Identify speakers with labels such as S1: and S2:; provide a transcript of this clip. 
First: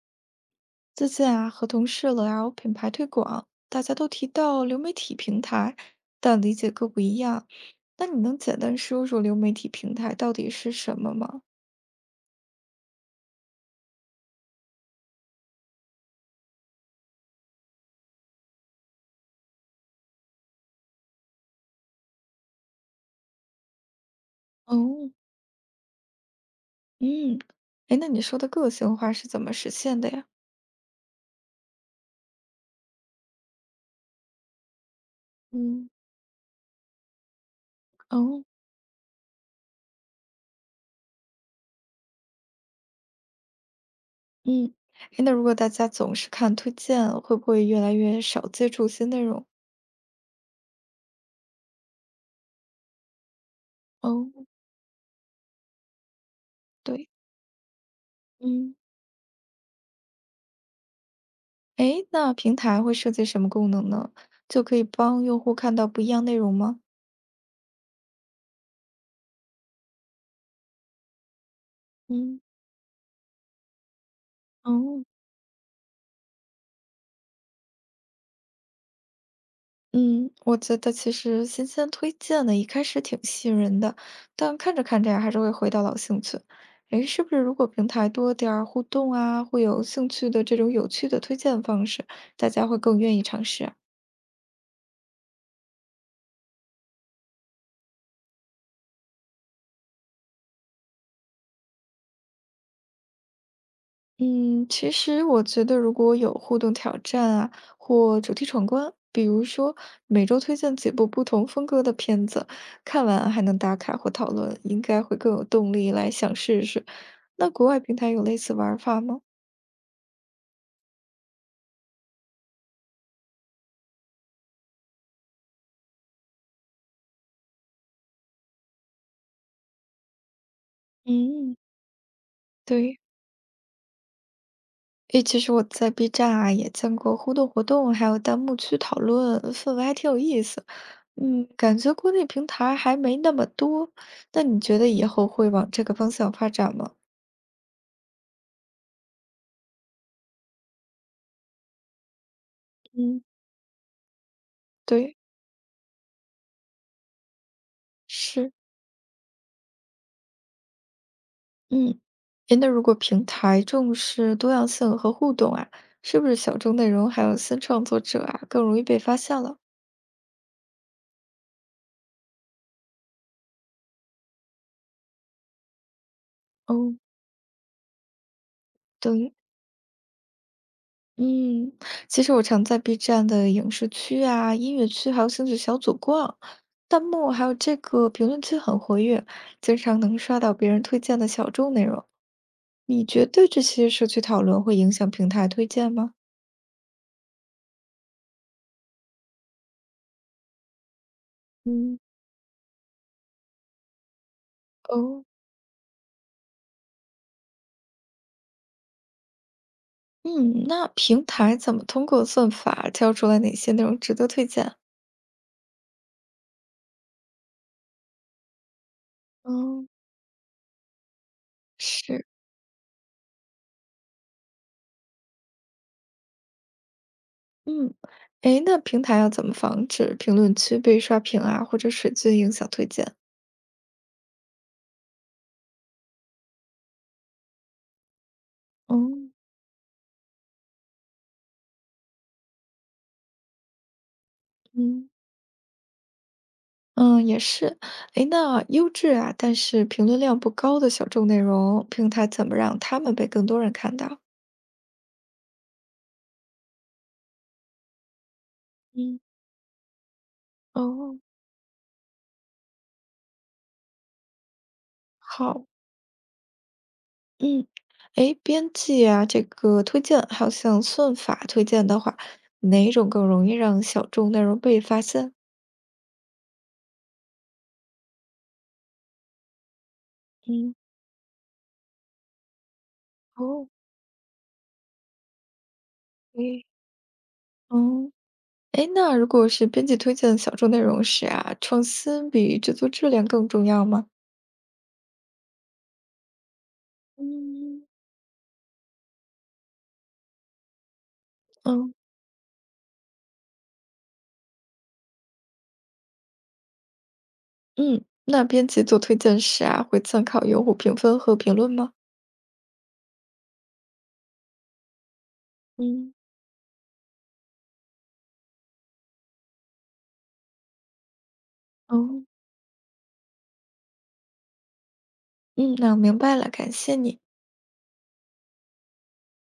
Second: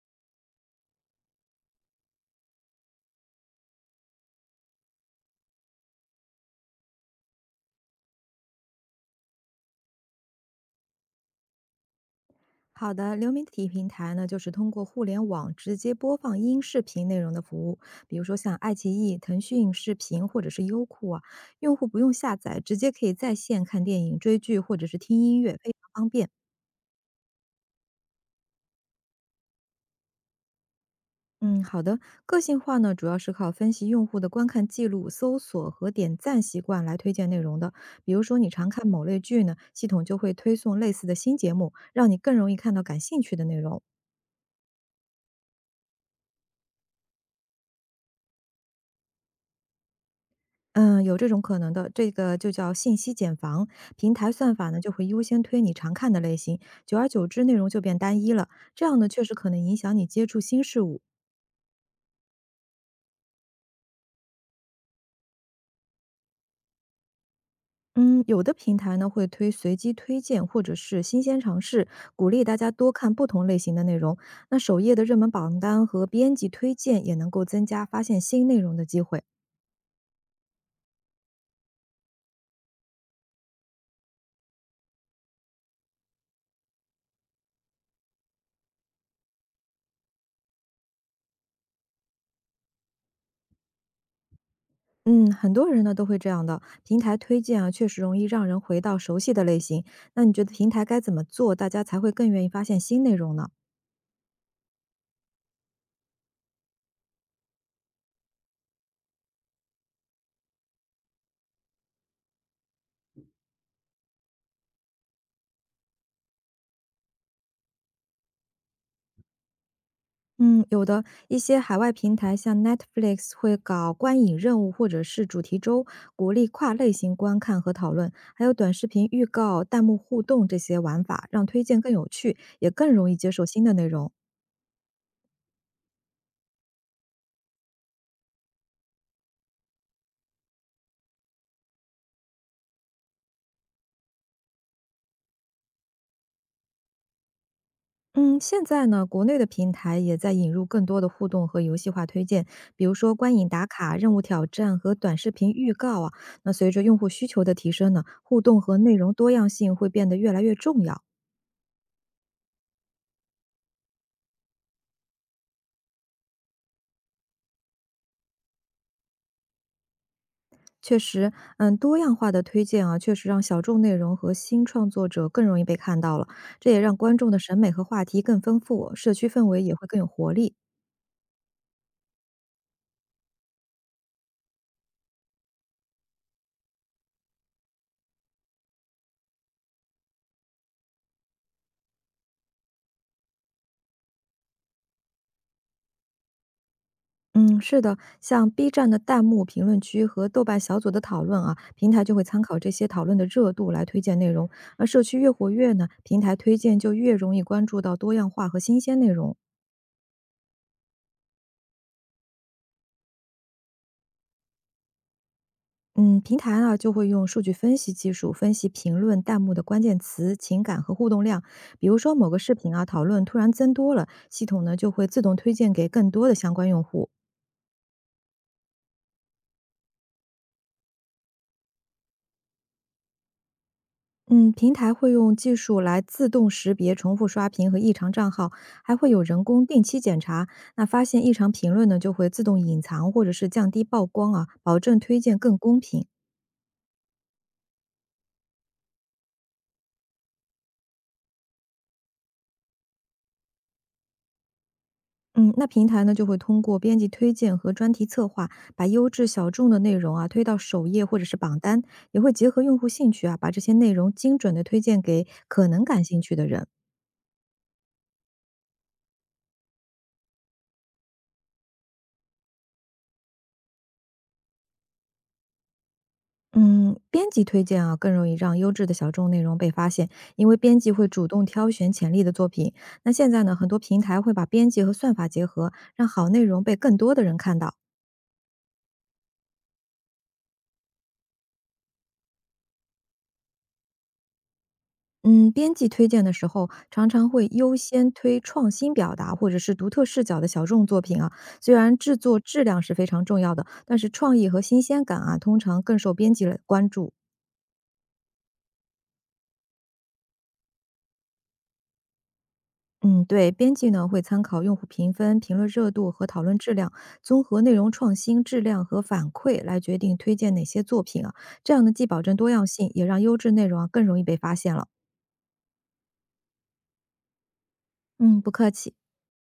S1: 最近啊，和同事聊品牌推广，大家都提到流媒体平台，但理解各不一样。那你能简单说说流媒体平台到底是什么吗？
S2: 好的，流媒体平台呢，就是通过互联网直接播放音视频内容的服务，比如说像爱奇艺、腾讯视频或者是优酷啊，用户不用下载，直接可以在线看电影、追剧或者是
S1: 哦，
S2: 听音乐，非常方便。
S1: 嗯，哎，那你说的个性化是怎么实现的呀？
S2: 嗯，好的，个性化呢，主要是靠分析用户的观看记录、搜索和
S1: 嗯，
S2: 点赞习惯来推荐内容的。比如说，
S1: 哦，
S2: 你常看某类剧呢，系统就会推送类似的新节目，让你更容易看到感兴趣的内容。
S1: 嗯，哎，那如果大家总是看推荐，会不会越来越少接触新内容？
S2: 嗯，有这种可能的，这个就叫信息茧房。平
S1: 哦，
S2: 台算法呢，就会优先推你常看的类型，久而
S1: 对，
S2: 久之，内容就变单一了。
S1: 嗯，
S2: 这样呢，确实可能影响你接触新事物。
S1: 哎，那平台会设计什么功能呢？就可以帮用户看到不一样内容吗？
S2: 嗯，有的平台呢会推随机推荐或者是新鲜尝试，鼓
S1: 嗯，
S2: 励大家多看不同类型的内容。那首页的
S1: 哦。
S2: 热门榜单和编辑推荐也能够增加发现新内容的机会。
S1: 嗯，我觉得其实新鲜推荐的，一开始挺吸引人的，但看着看着呀，还是会回到老兴趣。诶，是不是如果平台多点儿互动啊，会有兴趣的这种有趣的推荐方式，大家会更愿意尝试啊？
S2: 嗯，很多人呢都会这样的，平台推荐啊，确实容易让人回到熟悉的类型。那你觉得平台该怎么做，大家才会更愿意发现新内容呢？
S1: 嗯，其实我觉得如果有互动挑战啊，或主题闯关，比如说每周推荐几部不同风格的片子，看完还能打卡或讨论，应该会更有动力来想试试。那国外平台有类似玩法吗？
S2: 嗯，有的一些海外平台，像 Netflix 会搞观影任务或者是主题周，鼓励跨类型观看和讨论，还有短视频预告、弹幕互动这些玩法，让
S1: 嗯
S2: 推荐更有趣，也更
S1: 对，
S2: 容易接受新的内容。
S1: 诶，其实我在 B 站啊也见过互动活动，还有弹幕区讨论，氛围还挺有意思。嗯，感觉国内平台还没那么多，那你觉得以后会往这个方向发展吗？
S2: 嗯，现在呢，国内的平台也在引入更多的互动和游戏化推荐，比如说
S1: 嗯，
S2: 观影打卡、任务挑战和短
S1: 对，
S2: 视频预告啊。那随着用户需求的提升呢，互
S1: 是，
S2: 动和内容多样性会变得越来越重要。
S1: 嗯，诶，那如果平台重视多样性和互动啊，是不是小众内容还有新创作者啊更容易被发现了？
S2: 确实，嗯，多样化的推荐啊，确实让小众内容和新创作者更容易被看到了，这也
S1: 哦，
S2: 让观众的审美和话题更丰富，社区
S1: 对。
S2: 氛围也会更有活力。
S1: 嗯，其实我常在 B 站的影视区啊、音乐区还有兴趣小组逛，弹幕还有这个评论区很活跃，经常能刷到别人推荐的小众内容。你觉得这些社区讨论会影响平台推荐吗？
S2: 嗯，是的，像 B 站的弹幕评论区和豆瓣小组的讨论啊，平
S1: 嗯，
S2: 台就会参考这些讨论的热度来推荐内容。而社区
S1: 哦，
S2: 越活跃呢，平台推荐就越容易关注到多样化和新鲜内容。
S1: 嗯，那平台怎么通过算法挑出来哪些内容值得推荐？
S2: 嗯，平台啊就会用数据分析技术分析评论弹幕的关
S1: 嗯。
S2: 键词、情感和互动量。比如说
S1: 是，
S2: 某个视频啊讨论突然增多了，系统呢就会自动推荐给更多的相关用户。
S1: 嗯，哎，那平台要怎么防止评论区被刷屏啊，或者水军影响推荐？
S2: 嗯，平台会用技术来自动识别重复刷屏和异常账号，还会有
S1: 哦。
S2: 人工定期检查。那发现异常评论呢，就会自动隐藏或者是降低曝光啊，保证
S1: 嗯。
S2: 推荐更公平。
S1: 嗯，也是。哎，那优质啊，但是评论量不高的小众内容，平台怎么让他们被更多人看到？
S2: 嗯，那平台呢就会通过编辑推荐和专题策划，把优
S1: 嗯，
S2: 质小众的内容啊推到首页
S1: 哦，
S2: 或者是榜单，也会结合用户兴趣啊，把这些内容精准的推荐给
S1: 好，
S2: 可能感兴趣的人。
S1: 嗯，哎，编辑啊，这个推荐，还有像算法推荐的话，哪种更容易让小众内容被发现？
S2: 嗯，编辑推荐啊，更容易让优质的小众内容被发现，因为
S1: 嗯，
S2: 编辑会主动挑选潜力的作品。那现在呢，
S1: 哦，
S2: 很多平台会把编辑和算法结合，让好内容
S1: 诶，
S2: 被更多的人看到。
S1: 嗯，诶，那如果是编辑推荐小众内容时啊，创新比制作质量更重要吗？
S2: 嗯，编辑推荐的时候，常常会优
S1: 嗯，
S2: 先推创新表达或者是独特视角的小众作品啊。虽
S1: 嗯。
S2: 然制作质量是非常重要的，但是创意和新鲜感啊，通常更受编辑的关注。
S1: 嗯，那编辑做推荐时啊，会参考用户评分和评论吗？
S2: 嗯，对，编辑呢会参考用户评分、评论热度
S1: 嗯。
S2: 和讨论质量，综合内容创新、质量和反馈来决定推荐哪些作品啊。这样呢，既保
S1: 哦，
S2: 证多样性，也让优质内容啊更容易被发现了。
S1: 嗯，那我明白了，感谢你。
S2: 嗯，不客气。